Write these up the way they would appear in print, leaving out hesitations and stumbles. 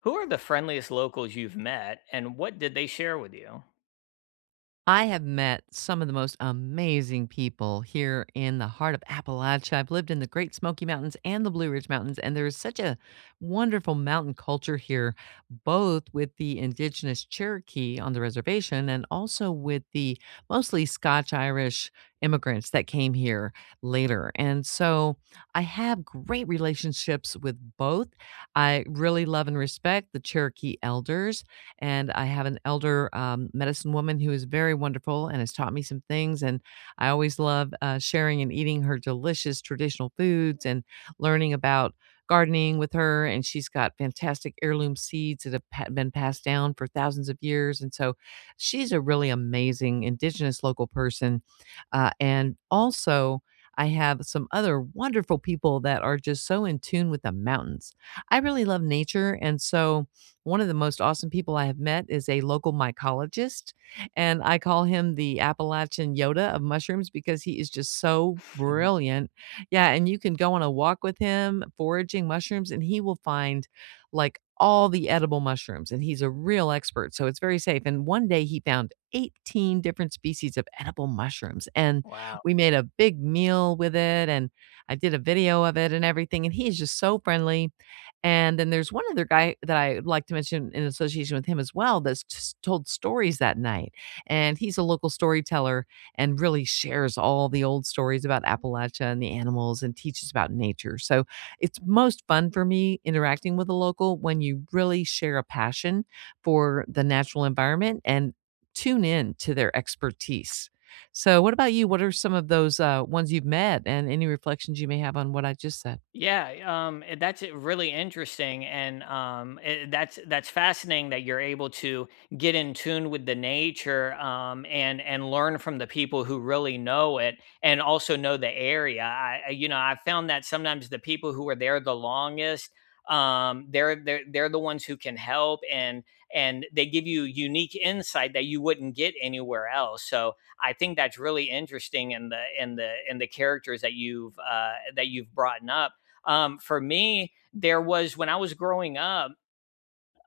Who are the friendliest locals you've met, and what did they share with you? I have met some of the most amazing people here in the heart of Appalachia. I've lived in the Great Smoky Mountains and the Blue Ridge Mountains, and there is such a wonderful mountain culture here, both with the indigenous Cherokee on the reservation and also with the mostly Scotch Irish immigrants that came here later. And so I have great relationships with both. I really love and respect the Cherokee elders, and I have an elder medicine woman who is very wonderful and has taught me some things. And I always love sharing and eating her delicious traditional foods and learning about gardening with her. And she's got fantastic heirloom seeds that have been passed down for thousands of years. And so she's a really amazing indigenous local person. And also, I have some other wonderful people that are just so in tune with the mountains. I really love nature. And so, one of the most awesome people I have met is a local mycologist, and I call him the Appalachian Yoda of mushrooms because he is just so brilliant. Yeah, and you can go on a walk with him foraging mushrooms, and he will find, like, all the edible mushrooms, and he's a real expert, so it's very safe, and one day he found 18 different species of edible mushrooms, and Wow. we made a big meal with it, and I did a video of it and everything, and he's just so friendly. And then there's one other guy that I'd like to mention in association with him as well that's just told stories that night. And he's a local storyteller and really shares all the old stories about Appalachia and the animals and teaches about nature. So it's most fun for me interacting with a local when you really share a passion for the natural environment and tune in to their expertise. So, what about you? What are some of those ones you've met, and any reflections you may have on what I just said? Yeah, that's it really interesting, and that's fascinating that you're able to get in tune with the nature, and learn from the people who really know it, and also know the area. I found that sometimes the people who are there the longest, they're the ones who can help, and they give you unique insight that you wouldn't get anywhere else. So I think that's really interesting in the characters that you've brought up. For me, there was when I was growing up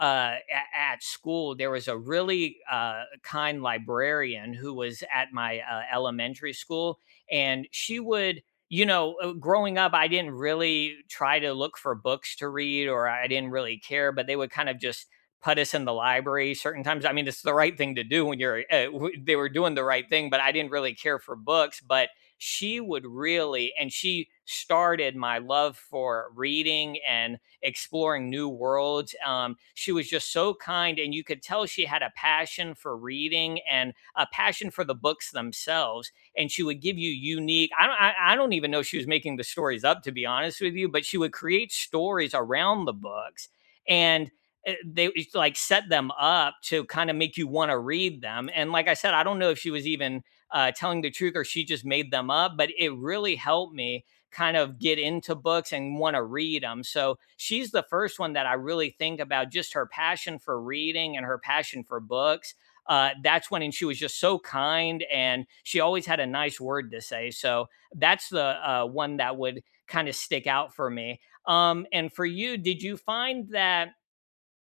uh, a- at school, there was a really kind librarian who was at my elementary school, and she would. Growing up, I didn't really try to look for books to read, or I didn't really care, but they would kind of just put us in the library certain times. I mean, it's the right thing to do when they were doing the right thing, but I didn't really care for books, but. She would really, and she started my love for reading and exploring new worlds. She was just so kind, and you could tell she had a passion for reading and a passion for the books themselves. And she would give you unique. I don't even know if she was making the stories up, to be honest with you. But she would create stories around the books, and they would, like, set them up to kind of make you want to read them. And like I said, I don't know if she was even telling the truth or she just made them up, but it really helped me kind of get into books and want to read them. So she's the first one that I really think about, just her passion for reading and her passion for books. And she was just so kind, and she always had a nice word to say. So that's the one that would kind of stick out for me. And for you, did you find that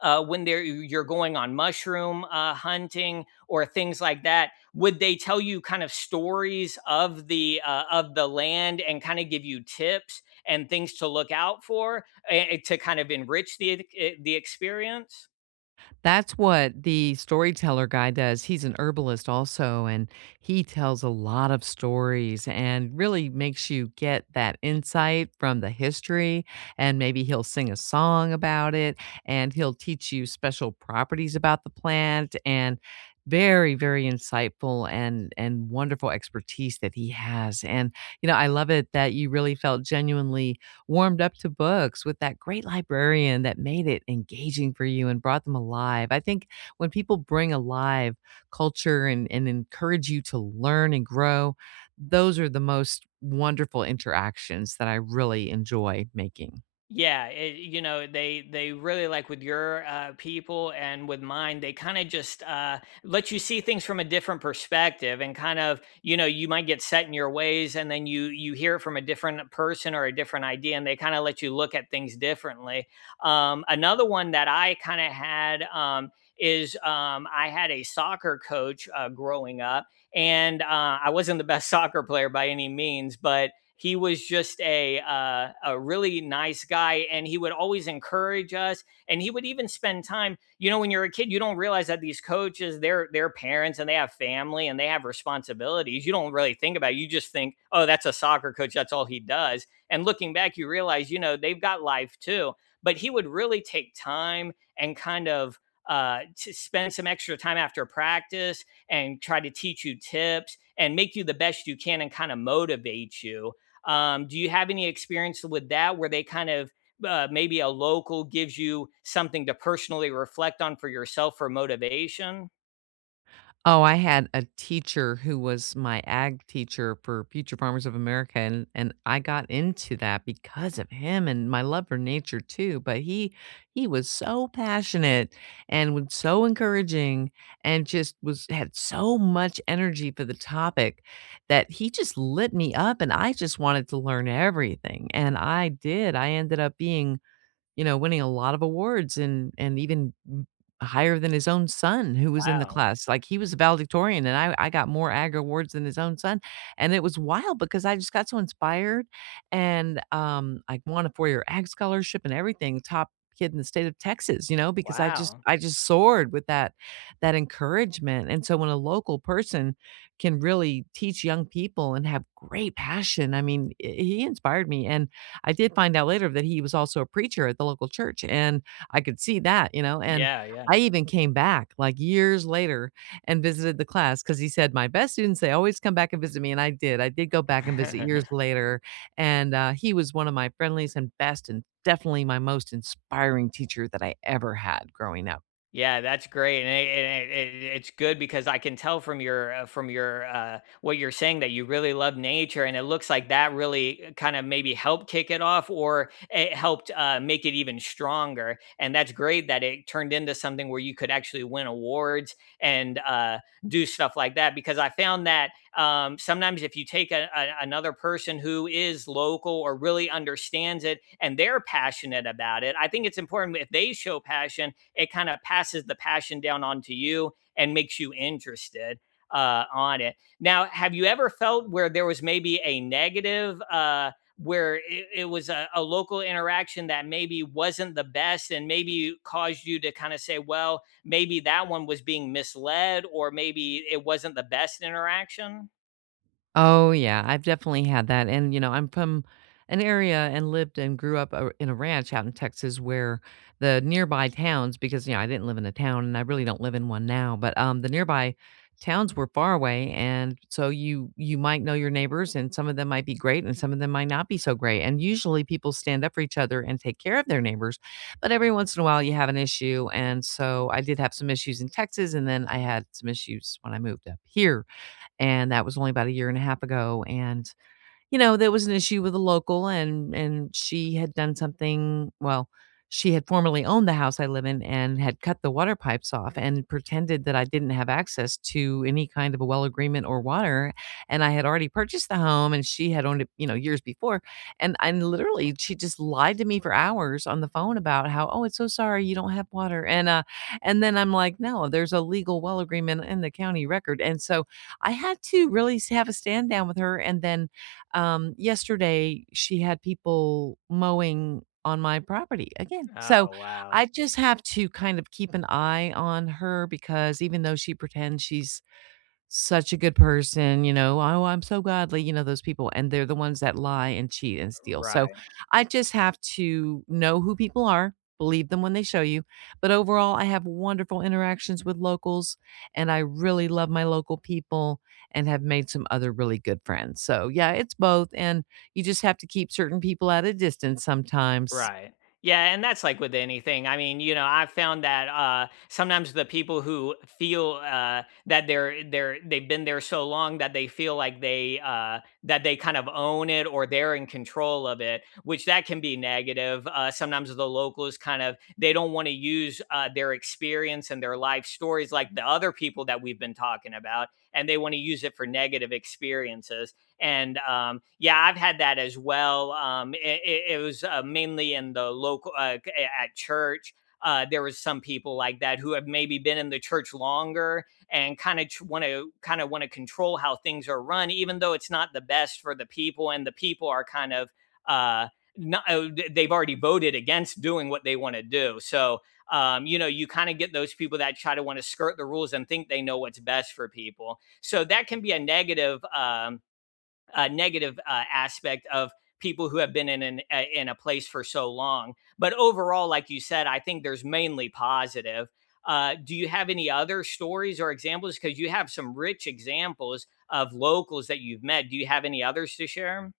when they're you're going on mushroom hunting or things like that, would they tell you kind of stories of the land and kind of give you tips and things to look out for to kind of enrich the the experience? That's what the storyteller guy does. He's an herbalist also, and he tells a lot of stories and really makes you get that insight from the history. And maybe he'll sing a song about it, and he'll teach you special properties about the plant, and very insightful and wonderful expertise that he has. And you know I love it that you really felt genuinely warmed up to books with that great librarian that made it engaging for you and brought them alive. I think when people bring alive culture and encourage you to learn and grow, those are the most wonderful interactions that I really enjoy making. Yeah, they really, like, with your people and with mine, they kind of just let you see things from a different perspective, and kind of, you know, you might get set in your ways, and then you hear it from a different person or a different idea, and they kind of let you look at things differently. Another one that I kind of had is I had a soccer coach growing up, and I wasn't the best soccer player by any means, but he was just a really nice guy, and he would always encourage us, and he would even spend time. You know, when you're a kid, you don't realize that these coaches, they're parents, and they have family, and they have responsibilities. You don't really think about it. You just think, oh, that's a soccer coach, that's all he does. And looking back, you realize, you know, they've got life too. But he would really take time and kind of, to spend some extra time after practice and try to teach you tips and make you the best you can, and kind of motivate you. Do you have any experience with that where they kind of, maybe a local gives you something to personally reflect on for yourself for motivation? Oh, I had a teacher who was my ag teacher for Future Farmers of America, and I got into that because of him and my love for nature too. But he was so passionate and was so encouraging, and just was had so much energy for the topic that he just lit me up, and I just wanted to learn everything, and I did. I ended up being, winning a lot of awards and even m higher than his own son who was in the Wow. class. Like, he was a valedictorian, and I got more ag awards than his own son, and it was wild because I just got so inspired. And, I won a 4-year ag scholarship and everything, top kid in the state of Texas, because I just Wow. I just soared with that encouragement. And so when a local person can really teach young people and have great passion, I mean, I he inspired me, and I did find out later that he was also a preacher at the local church. And I could see that, and Yeah, I even came back, like, years later and visited the class because he said, "My best students, they always come back and visit me," and I did. I did go back and visit yeah. years later, and, he was one of my friendliest and best and definitely my most inspiring teacher that I ever had growing up. Yeah, that's great, and it's good because I can tell from your what you're saying that you really love nature, and it looks like that really kind of maybe helped kick it off, or it helped make it even stronger. And that's great that it turned into something where you could actually win awards and do stuff like that. Because I found that sometimes if you take another person who is local or really understands it, and they're passionate about it, I think it's important if they show passion, it kind of passes the passion down onto you and makes you interested on it. Now, have you ever felt where there was maybe a negative, uh, where it was a local interaction that maybe wasn't the best and maybe caused you to kind of say, well, maybe that one was being misled or maybe it wasn't the best interaction? Oh, yeah, I've definitely had that. And, I'm from an area and lived and grew up a in a ranch out in Texas where the nearby towns, because, I didn't live in a town, and I really don't live in one now, but, the nearby towns were far away. And so you might know your neighbors, and some of them might be great, and some of them might not be so great, and usually people stand up for each other and take care of their neighbors. But every once in a while, you have an issue, and so I did have some issues in Texas, and then I had some issues when I moved up here, and that was only about a year and a half ago. And there was an issue with a local, and she had done something. Well, she had formerly owned the house I live in and had cut the water pipes off and pretended that I didn't have access to any kind of a well agreement or water. And I had already purchased the home, and she had owned it, years before. And literally she just lied to me for hours on the phone about how, oh, it's so sorry you don't have water. And then I'm like, no, there's a legal well agreement in the county record. And so I had to really have a stand down with her. And then yesterday, she had people mowing on my property again. So Oh, wow. I just have to kind of keep an eye on her, because even though she pretends she's such a good person, oh, I'm so godly, those people. And they're the ones that lie and cheat and steal. So Right. I just have to know who people are, believe them when they show you. But overall, I have wonderful interactions with locals, and I really love my local people, and have made some other really good friends. So yeah, it's both. And you just have to keep certain people at a distance sometimes. Right. Yeah, and that's like with anything. I mean, you know, I've found that uh, sometimes the people who feel uh, that they've been there so long that they feel like they uh, that they kind of own it or they're in control of it, which that can be negative. Uh, sometimes the locals kind of, they don't want to use uh, their experience and their life stories like the other people that we've been talking about, and they want to use it for negative experiences, and yeah, I've had that as well. It was mainly in the local at church. There was some people like that who have maybe been in the church longer, and kind of want to control how things are run, even though it's not the best for the people, and the people are kind of uh, not, th- they've already voted against doing what they want to do. So you know, you kind of get those people that try to want to skirt the rules and think they know what's best for people. So that can be a negative. Negative aspect of people who have been in in a place for so long. But overall, like you said, I think there's mainly positive. Do you have any other stories or examples? Because you have some rich examples of locals that you've met. Do you have any others to share?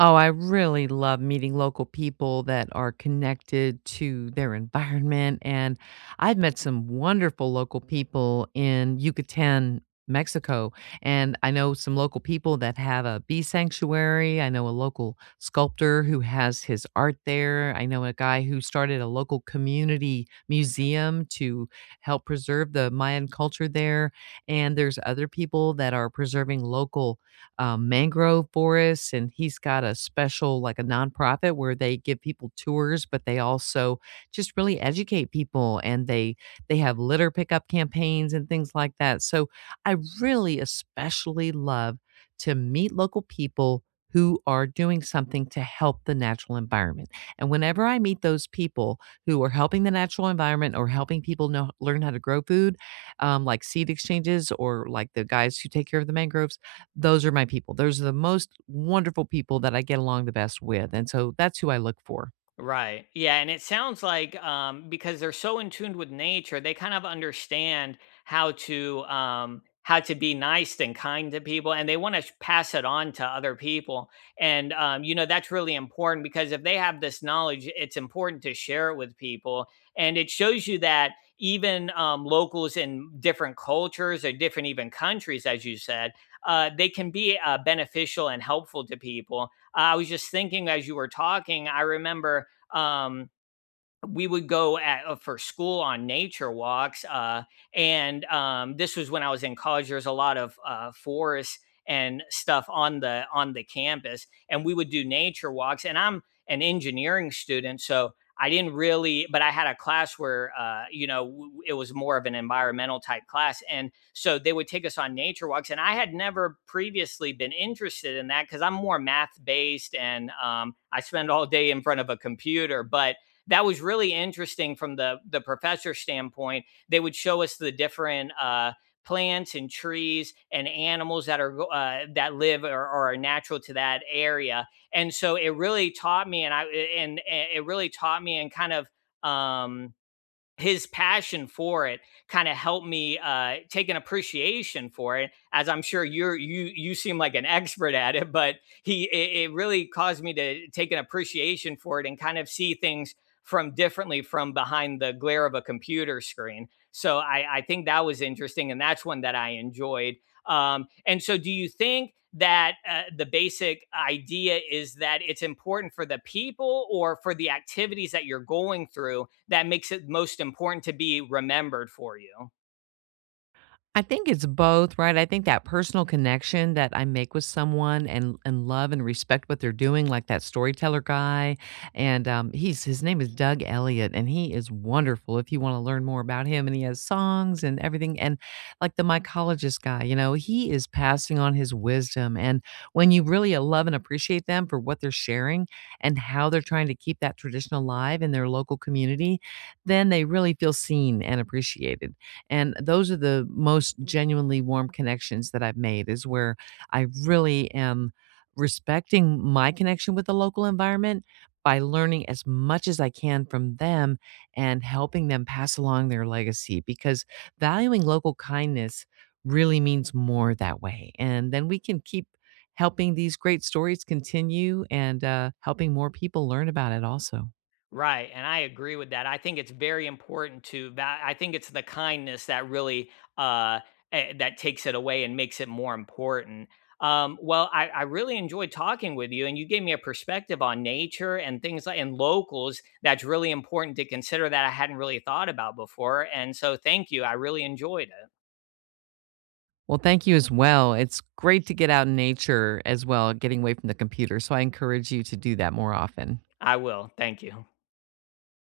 Oh, I really love meeting local people that are connected to their environment. And I've met some wonderful local people in Yucatan, Mexico. And I know some local people that have a bee sanctuary. I know a local sculptor who has his art there. I know a guy who started a local community museum to help preserve the Mayan culture there. And there's other people that are preserving local mangrove forests, and he's got a special, like a nonprofit, where they give people tours, but they also just really educate people, and they have litter pickup campaigns and things like that. So I really especially love to meet local people who are doing something to help the natural environment. And whenever I meet those people who are helping the natural environment or helping people know learn how to grow food, like seed exchanges, or like the guys who take care of the mangroves, those are my people. Those are the most wonderful people that I get along the best with. And so that's who I look for. Right. Yeah, and it sounds like, um, because they're so in tune with nature, they kind of understand how to, um, how to be nice and kind to people, and they want to pass it on to other people. And um, you know, that's really important because if they have this knowledge, it's important to share it with people, and it shows you that even locals in different cultures or different even countries, as you said, they can be beneficial and helpful to people. I was just thinking as you were talking, I remember, um, we would go at for school on nature walks, and um, this was when I was in college. There's a lot of uh, forests and stuff on the campus, and we would do nature walks. And I'm an engineering student, so I didn't really, but I had a class where uh, you know, it was more of an environmental type class, and so they would take us on nature walks. And I had never previously been interested in that because I'm more math based, and um, I spend all day in front of a computer, but that was really interesting from the professor standpoint. They would show us the different plants and trees and animals that are that live or are natural to that area, and so it really taught me, and it really taught me and kind of, um his passion for it kind of helped me take an appreciation for it, as I'm sure you're, you seem like an expert at it. But he it, it really caused me to take an appreciation for it and kind of see things from differently from behind the glare of a computer screen. So I think that was interesting, and that's one that I enjoyed. And so, do you think that the basic idea is that it's important for the people or for the activities that you're going through that makes it most important to be remembered for you? I think it's both, right? I think that personal connection that I make with someone, and love and respect what they're doing, like that storyteller guy, and he's his name is Doug Elliott, and he is wonderful. If you want to learn more about him, and he has songs and everything. And like the mycologist guy, he is passing on his wisdom. And when you really love and appreciate them for what they're sharing and how they're trying to keep that tradition alive in their local community, then they really feel seen and appreciated. And those are the most genuinely warm connections that I've made, is where I really am respecting my connection with the local environment by learning as much as I can from them and helping them pass along their legacy, because valuing local kindness really means more that way. And then we can keep helping these great stories continue, and helping more people learn about it also. Right, and I agree with that. I think it's very important to that, I think it's the kindness that really uh that takes it away and makes it more important. Well, I really enjoyed talking with you, and you gave me a perspective on nature and things like and locals that's really important to consider that I hadn't really thought about before. And so, thank you. I really enjoyed it. Well, thank you as well. It's great to get out in nature as well, getting away from the computer. So I encourage you to do that more often. I will. Thank you.